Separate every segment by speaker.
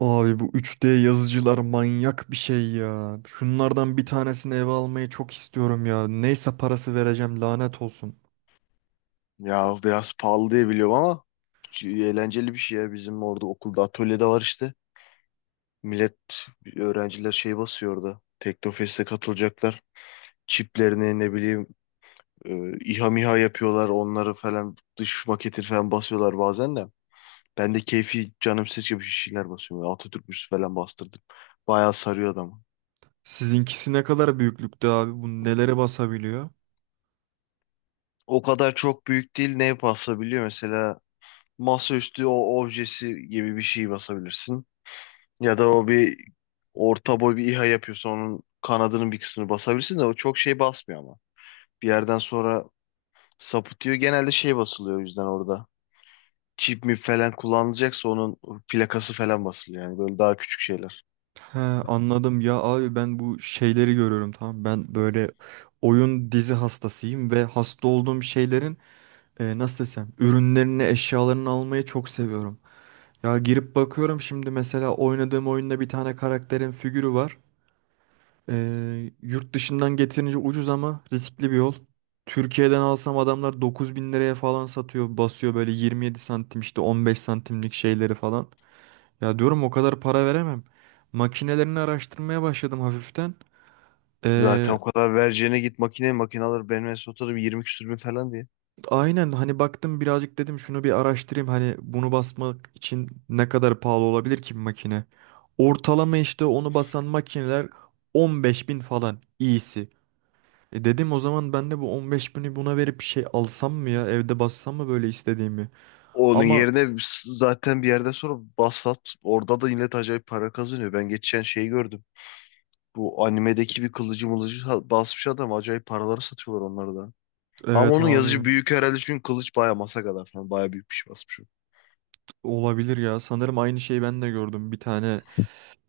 Speaker 1: Abi bu 3D yazıcılar manyak bir şey ya. Şunlardan bir tanesini eve almayı çok istiyorum ya. Neyse parası vereceğim, lanet olsun.
Speaker 2: Ya biraz pahalı diye biliyorum ama eğlenceli bir şey ya. Bizim orada okulda atölyede var işte. Millet, öğrenciler şey basıyor orada. Teknofest'e katılacaklar. Çiplerini ne bileyim, İHA MİHA yapıyorlar. Onları falan dış maketi falan basıyorlar bazen de. Ben de keyfi canım seçiyor bir şeyler basıyorum. Böyle Atatürk müzesi falan bastırdım. Bayağı sarıyor adamı.
Speaker 1: Sizinkisi ne kadar büyüklükte abi? Bu nelere basabiliyor?
Speaker 2: O kadar çok büyük değil. Ne basabiliyor? Mesela masaüstü o objesi gibi bir şey basabilirsin. Ya da o bir orta boy bir İHA yapıyorsa onun kanadının bir kısmını basabilirsin de o çok şey basmıyor ama. Bir yerden sonra sapıtıyor. Genelde şey basılıyor o yüzden orada. Çip mi falan kullanılacaksa onun plakası falan basılıyor. Yani böyle daha küçük şeyler.
Speaker 1: He, anladım ya abi, ben bu şeyleri görüyorum, tamam. Ben böyle oyun dizi hastasıyım ve hasta olduğum şeylerin nasıl desem ürünlerini, eşyalarını almayı çok seviyorum. Ya girip bakıyorum şimdi, mesela oynadığım oyunda bir tane karakterin figürü var. Yurt dışından getirince ucuz ama riskli bir yol. Türkiye'den alsam adamlar 9.000 liraya falan satıyor. Basıyor böyle 27 santim işte, 15 santimlik şeyleri falan. Ya diyorum o kadar para veremem. Makinelerini araştırmaya başladım hafiften.
Speaker 2: Zaten
Speaker 1: Ee,
Speaker 2: o kadar vereceğine git makine makine alır. Benim en son oturdum 20 küsür bin falan diye.
Speaker 1: aynen, hani baktım birazcık, dedim şunu bir araştırayım. Hani bunu basmak için ne kadar pahalı olabilir ki bir makine? Ortalama işte onu basan makineler 15.000 falan iyisi. E dedim o zaman ben de bu 15 bini buna verip bir şey alsam mı ya? Evde bassam mı böyle istediğimi?
Speaker 2: Onun
Speaker 1: Ama
Speaker 2: yerine zaten bir yerden sonra Basat orada da millet acayip para kazanıyor. Ben geçen şeyi gördüm. Bu animedeki bir kılıcı mılıcı basmış adam. Acayip paraları satıyorlar onları da. Ama
Speaker 1: evet
Speaker 2: onun yazıcı
Speaker 1: abi,
Speaker 2: büyük herhalde çünkü kılıç baya masa kadar falan. Baya büyük bir şey basmış, o.
Speaker 1: olabilir ya. Sanırım aynı şeyi ben de gördüm. Bir tane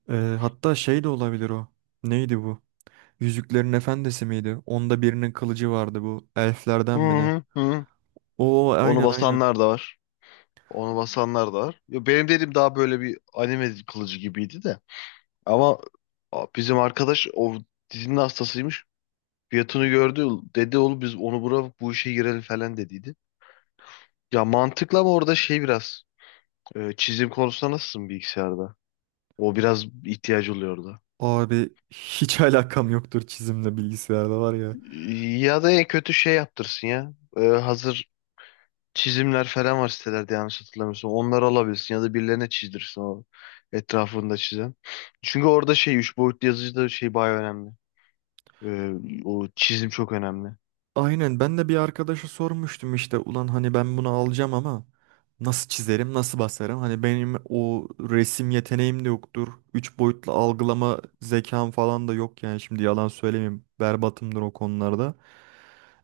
Speaker 1: e, hatta şey de olabilir o. Neydi bu? Yüzüklerin Efendisi miydi? Onda birinin kılıcı vardı bu.
Speaker 2: Hı
Speaker 1: Elflerden mi ne?
Speaker 2: hı hı.
Speaker 1: Oo,
Speaker 2: Onu
Speaker 1: aynen aynen.
Speaker 2: basanlar da var. Onu basanlar da var. Ya benim dediğim daha böyle bir anime kılıcı gibiydi de. Ama bizim arkadaş o dizinin hastasıymış. Fiyatını gördü. Dedi oğlum biz onu bura bu işe girelim falan dediydi. Ya mantıklı ama orada şey biraz, çizim konusunda nasılsın bilgisayarda? O biraz ihtiyacı oluyordu.
Speaker 1: Abi hiç alakam yoktur çizimle, bilgisayarda var ya.
Speaker 2: Ya da en kötü şey yaptırsın ya. Hazır çizimler falan var sitelerde yanlış hatırlamıyorsam. Onları alabilirsin ya da birilerine çizdirsin o etrafında çizen. Çünkü orada şey üç boyutlu yazıcıda şey bayağı önemli. O çizim çok önemli.
Speaker 1: Aynen, ben de bir arkadaşa sormuştum işte, ulan hani ben bunu alacağım ama nasıl çizerim, nasıl basarım, hani benim o resim yeteneğim de yoktur. Üç boyutlu algılama zekam falan da yok yani, şimdi yalan söylemeyeyim, berbatımdır o konularda.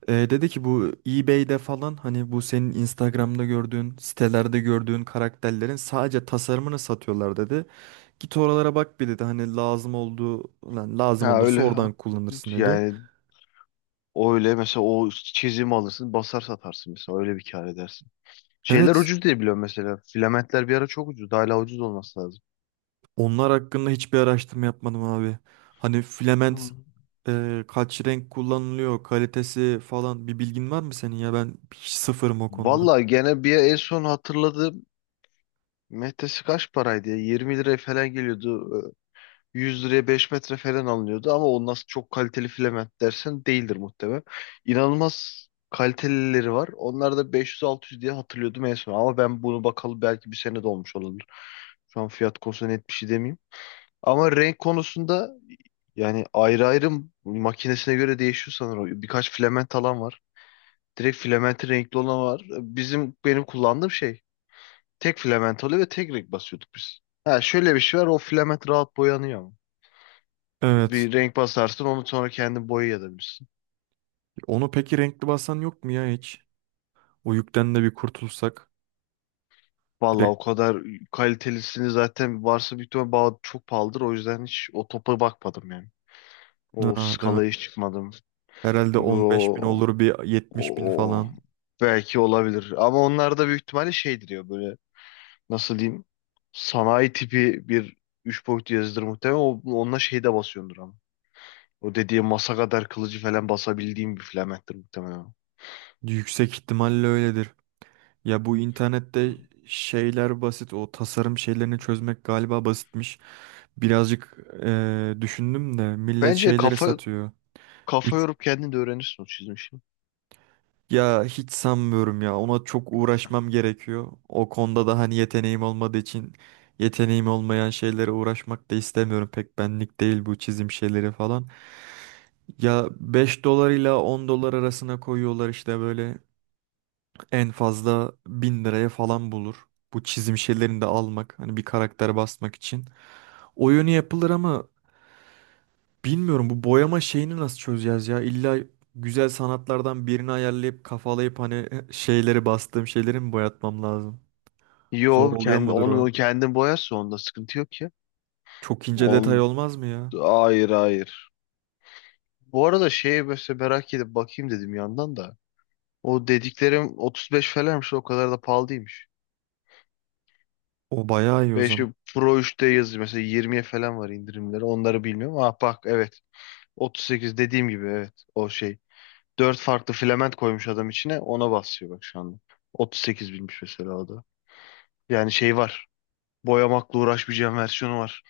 Speaker 1: Dedi ki bu eBay'de falan, hani bu senin Instagram'da gördüğün, sitelerde gördüğün karakterlerin sadece tasarımını satıyorlar dedi. Git oralara bak bir dedi, hani lazım olduğu lazım
Speaker 2: Ha
Speaker 1: olursa
Speaker 2: öyle,
Speaker 1: oradan kullanırsın dedi.
Speaker 2: yani o öyle mesela o çizimi alırsın basar satarsın mesela öyle bir kar edersin. Şeyler
Speaker 1: Evet.
Speaker 2: ucuz diye biliyorum mesela. Filamentler bir ara çok ucuz. Hala ucuz olması lazım.
Speaker 1: Onlar hakkında hiçbir araştırma yapmadım abi. Hani
Speaker 2: Hı.
Speaker 1: filament kaç renk kullanılıyor, kalitesi falan, bir bilgin var mı senin ya? Ben hiç sıfırım o konuda.
Speaker 2: Vallahi gene bir en son hatırladığım metresi kaç paraydı ya? 20 liraya falan geliyordu. 100 liraya 5 metre falan alınıyordu ama o nasıl çok kaliteli filament dersen değildir muhtemelen. İnanılmaz kalitelileri var. Onlar da 500-600 diye hatırlıyordum en son. Ama ben bunu bakalı belki bir sene de olmuş olabilir. Şu an fiyat konusunda net bir şey demeyeyim. Ama renk konusunda yani ayrı ayrı makinesine göre değişiyor sanırım. Birkaç filament alan var. Direkt filamenti renkli olan var. Bizim benim kullandığım şey tek filament oluyor ve tek renk basıyorduk biz. Ha şöyle bir şey var, o filament rahat boyanıyor ama.
Speaker 1: Evet.
Speaker 2: Bir renk basarsın onu sonra kendin boyayabilirsin.
Speaker 1: Onu peki renkli basan yok mu ya hiç? O yükten de bir kurtulsak.
Speaker 2: Valla o
Speaker 1: Direkt.
Speaker 2: kadar kalitelisini zaten varsa büyük ihtimal çok pahalıdır. O yüzden hiç o topa bakmadım yani. O
Speaker 1: Ha, değil mi?
Speaker 2: skalaya hiç çıkmadım.
Speaker 1: Herhalde
Speaker 2: Çünkü
Speaker 1: 15 bin
Speaker 2: O,
Speaker 1: olur, bir 70 bin
Speaker 2: o,
Speaker 1: falan.
Speaker 2: belki olabilir. Ama onlar da büyük ihtimalle şeydir ya, böyle nasıl diyeyim, sanayi tipi bir üç boyutlu yazıdır muhtemelen. O, onunla şeyde basıyordur ama. O dediği masa kadar kılıcı falan basabildiğim bir flamettir muhtemelen.
Speaker 1: Yüksek ihtimalle öyledir. Ya bu internette şeyler basit. O tasarım şeylerini çözmek galiba basitmiş. Birazcık düşündüm de millet
Speaker 2: Bence
Speaker 1: şeyleri
Speaker 2: kafa
Speaker 1: satıyor.
Speaker 2: kafa
Speaker 1: Üç,
Speaker 2: yorup kendin de öğrenirsin o çizmişi.
Speaker 1: ya hiç sanmıyorum ya. Ona çok uğraşmam gerekiyor. O konuda da hani yeteneğim olmadığı için, yeteneğim olmayan şeylere uğraşmak da istemiyorum. Pek benlik değil bu çizim şeyleri falan. Ya 5 dolar ile 10 dolar arasına koyuyorlar işte, böyle en fazla 1.000 liraya falan bulur. Bu çizim şeylerini de almak, hani bir karakter basmak için. Oyunu yapılır ama bilmiyorum bu boyama şeyini nasıl çözeceğiz ya? İlla güzel sanatlardan birini ayarlayıp, kafalayıp hani şeyleri, bastığım şeyleri mi boyatmam lazım? Zor
Speaker 2: Yo
Speaker 1: oluyor
Speaker 2: kendi,
Speaker 1: mudur o?
Speaker 2: onu kendin boyarsın onda sıkıntı yok ya.
Speaker 1: Çok ince detay
Speaker 2: On
Speaker 1: olmaz mı ya?
Speaker 2: hayır, hayır. Bu arada şeye mesela merak edip bakayım dedim yandan da. O dediklerim 35 falanmış, o kadar da pahalı değilmiş.
Speaker 1: O bayağı iyi o
Speaker 2: 5
Speaker 1: zaman.
Speaker 2: Pro 3'te yazıyor mesela 20'ye falan var indirimleri, onları bilmiyorum. Ah bak, evet, 38 dediğim gibi, evet, o şey dört farklı filament koymuş adam içine. Ona basıyor bak şu anda. 38 binmiş mesela o da. Yani şey var. Boyamakla uğraşmayacağım versiyonu var.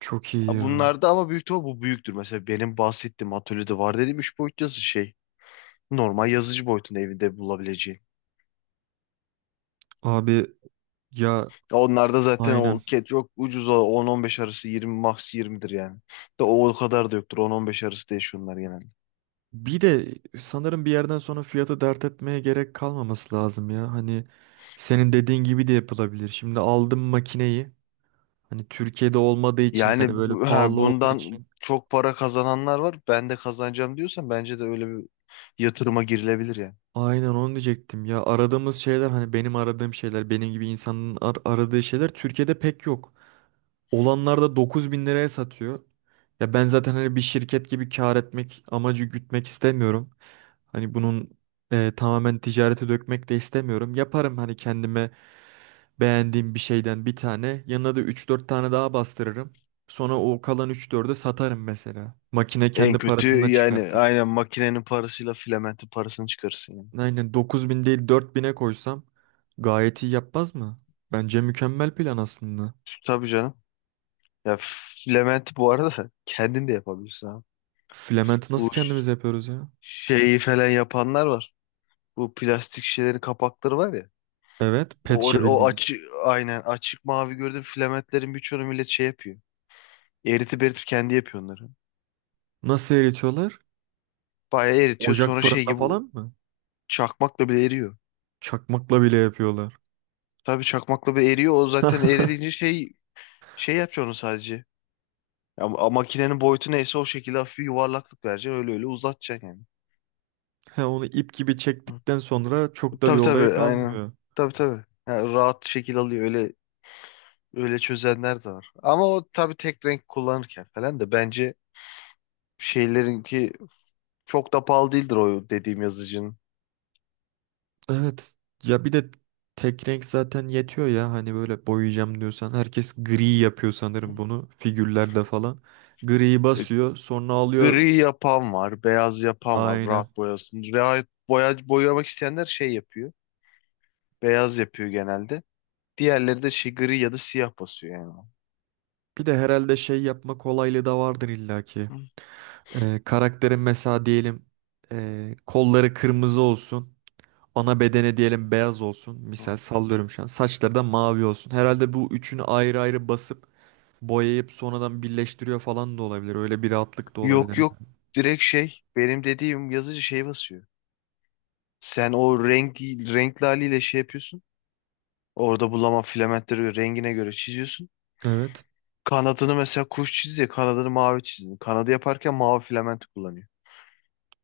Speaker 1: Çok iyi
Speaker 2: Ha,
Speaker 1: ya.
Speaker 2: bunlarda ama büyük ihtimal bu büyüktür. Mesela benim bahsettiğim atölyede var dediğim 3 boyut yazı şey. Normal yazıcı boyutunda evinde bulabileceğin.
Speaker 1: Abi ya
Speaker 2: Ya onlarda zaten
Speaker 1: aynen.
Speaker 2: o ket çok ucuz, o 10-15 arası, 20 max 20'dir yani. De o kadar da yoktur, 10-15 arası değil şunlar genelde.
Speaker 1: Bir de sanırım bir yerden sonra fiyatı dert etmeye gerek kalmaması lazım ya. Hani senin dediğin gibi de yapılabilir. Şimdi aldım makineyi. Hani Türkiye'de olmadığı için, yani
Speaker 2: Yani
Speaker 1: böyle
Speaker 2: ha,
Speaker 1: pahalı olduğu
Speaker 2: bundan
Speaker 1: için.
Speaker 2: çok para kazananlar var. Ben de kazanacağım diyorsan bence de öyle bir yatırıma girilebilir yani.
Speaker 1: Aynen onu diyecektim ya, aradığımız şeyler, hani benim aradığım şeyler, benim gibi insanın aradığı şeyler Türkiye'de pek yok. Olanlar da 9.000 liraya satıyor. Ya ben zaten hani bir şirket gibi kar etmek amacı gütmek istemiyorum. Hani bunun tamamen ticarete dökmek de istemiyorum. Yaparım hani kendime beğendiğim bir şeyden bir tane. Yanına da üç dört tane daha bastırırım. Sonra o kalan 3-4'ü satarım mesela. Makine
Speaker 2: En
Speaker 1: kendi
Speaker 2: kötü
Speaker 1: parasından
Speaker 2: yani
Speaker 1: çıkartır.
Speaker 2: aynen makinenin parasıyla filamentin parasını çıkarırsın yani.
Speaker 1: Aynen, 9.000 değil 4.000'e koysam gayet iyi yapmaz mı? Bence mükemmel plan aslında.
Speaker 2: Tabii canım. Ya filamenti bu arada kendin de yapabilirsin ha.
Speaker 1: Flamant nasıl
Speaker 2: Bu
Speaker 1: kendimiz
Speaker 2: ş-
Speaker 1: yapıyoruz ya?
Speaker 2: şeyi falan yapanlar var. Bu plastik şişelerin kapakları var ya.
Speaker 1: Evet, pet
Speaker 2: O,
Speaker 1: şişe
Speaker 2: or- o
Speaker 1: bildiğimiz.
Speaker 2: açık, aynen açık mavi gördüğüm filamentlerin birçoğunu millet şey yapıyor. Eritip eritip kendi yapıyor onları.
Speaker 1: Nasıl eritiyorlar?
Speaker 2: Bayağı eritiyor
Speaker 1: Ocak,
Speaker 2: sonra şey
Speaker 1: fırında
Speaker 2: gibi
Speaker 1: falan mı?
Speaker 2: çakmakla bile eriyor.
Speaker 1: Çakmakla bile yapıyorlar.
Speaker 2: Tabii çakmakla bile eriyor. O zaten eridiğince şey yapıyor onu sadece. Ya, makinenin boyutu neyse o şekilde hafif bir yuvarlaklık vereceksin. Öyle öyle uzatacaksın yani.
Speaker 1: He, onu ip gibi
Speaker 2: Hı.
Speaker 1: çektikten sonra çok da bir
Speaker 2: Tabii
Speaker 1: olaya
Speaker 2: tabii, aynen.
Speaker 1: kalmıyor.
Speaker 2: Tabii tabii. Yani rahat şekil alıyor. Öyle öyle çözenler de var. Ama o tabii tek renk kullanırken falan da bence şeylerinki çok da pahalı değildir o dediğim yazıcının.
Speaker 1: Evet. Ya bir de tek renk zaten yetiyor ya hani böyle boyayacağım diyorsan. Herkes gri yapıyor sanırım bunu, figürlerde falan. Griyi
Speaker 2: E,
Speaker 1: basıyor sonra alıyor.
Speaker 2: Gri yapan var, beyaz yapan var,
Speaker 1: Aynen.
Speaker 2: rahat boyasın. Rahat boya, boyamak isteyenler şey yapıyor. Beyaz yapıyor genelde. Diğerleri de şey gri ya da siyah basıyor yani.
Speaker 1: Bir de herhalde şey yapma kolaylığı da vardır illaki. Karakterin mesela diyelim kolları kırmızı olsun. Ana bedene diyelim beyaz olsun.
Speaker 2: Hı.
Speaker 1: Misal sallıyorum şu an. Saçları da mavi olsun. Herhalde bu üçünü ayrı ayrı basıp boyayıp sonradan birleştiriyor falan da olabilir. Öyle bir rahatlık da olabilir.
Speaker 2: Yok, yok, direkt şey benim dediğim yazıcı şey basıyor. Sen o renk renkli haliyle şey yapıyorsun. Orada bulama filamentleri rengine göre çiziyorsun.
Speaker 1: Evet.
Speaker 2: Kanadını mesela kuş çiziyor, kanadını mavi çizdin. Kanadı yaparken mavi filamenti kullanıyor.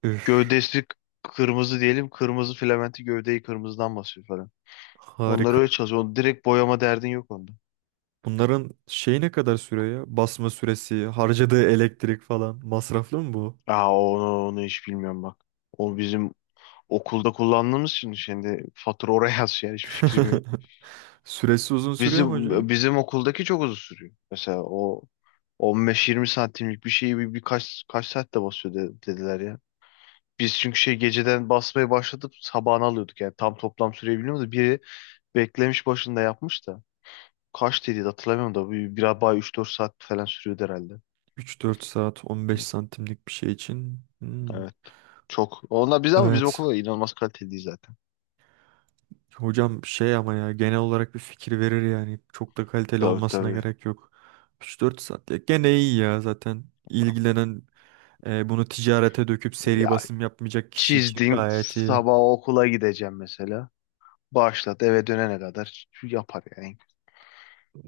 Speaker 1: Üf,
Speaker 2: Gövdesi kırmızı diyelim, kırmızı filamenti gövdeyi kırmızıdan basıyor falan. Onlar
Speaker 1: harika.
Speaker 2: öyle çalışıyor. Onu direkt boyama derdin yok onda.
Speaker 1: Bunların şeyi ne kadar sürüyor ya? Basma süresi, harcadığı elektrik falan. Masraflı mı bu?
Speaker 2: Aa onu hiç bilmiyorum bak. O bizim okulda kullandığımız için şimdi fatura oraya yaz yani hiçbir fikrim yok.
Speaker 1: Süresi uzun sürüyor mu
Speaker 2: Bizim
Speaker 1: hocam?
Speaker 2: bizim okuldaki çok uzun sürüyor. Mesela o 15-20 santimlik bir şeyi bir, birkaç kaç saatte basıyor dediler ya. Biz çünkü şey geceden basmaya başladıp sabahına alıyorduk yani tam toplam süreyi bilmiyorum da biri beklemiş başında yapmış da kaç dedi hatırlamıyorum da bir bay 3-4 saat falan sürüyordu herhalde.
Speaker 1: 3-4 saat 15
Speaker 2: Hı.
Speaker 1: santimlik bir şey için. Hmm.
Speaker 2: Evet. Çok. Onlar, biz ama bizim
Speaker 1: Evet.
Speaker 2: okulda inanılmaz kaliteliydi zaten.
Speaker 1: Hocam şey ama, ya genel olarak bir fikir verir yani. Çok da kaliteli
Speaker 2: Tabii
Speaker 1: olmasına
Speaker 2: tabii.
Speaker 1: gerek yok. 3-4 saat ya gene iyi ya zaten. İlgilenen bunu ticarete döküp seri
Speaker 2: Ya
Speaker 1: basım yapmayacak kişi için
Speaker 2: çizdin
Speaker 1: gayet iyi.
Speaker 2: sabah okula gideceğim mesela. Başlat, eve dönene kadar yapar yani.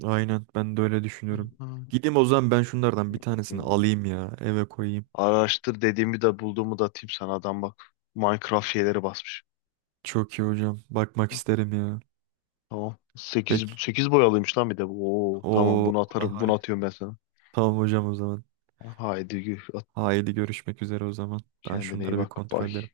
Speaker 1: Aynen, ben de öyle
Speaker 2: Hı.
Speaker 1: düşünüyorum. Gideyim o zaman ben şunlardan bir tanesini alayım ya, eve koyayım.
Speaker 2: Araştır dediğimi de bulduğumu da atayım sana, adam bak Minecraft şeyleri basmış.
Speaker 1: Çok iyi hocam. Bakmak
Speaker 2: Hı.
Speaker 1: isterim ya.
Speaker 2: Tamam. sekiz
Speaker 1: Peki.
Speaker 2: sekiz boyalıymış lan bir de, bu. Oo tamam,
Speaker 1: O
Speaker 2: bunu atarım.
Speaker 1: daha
Speaker 2: Bunu
Speaker 1: iyi.
Speaker 2: atıyorum ben sana.
Speaker 1: Tamam hocam o zaman.
Speaker 2: Haydi, at,
Speaker 1: Haydi görüşmek üzere o zaman. Ben
Speaker 2: kendine iyi
Speaker 1: şunları bir
Speaker 2: bak.
Speaker 1: kontrol
Speaker 2: Bay.
Speaker 1: ederim.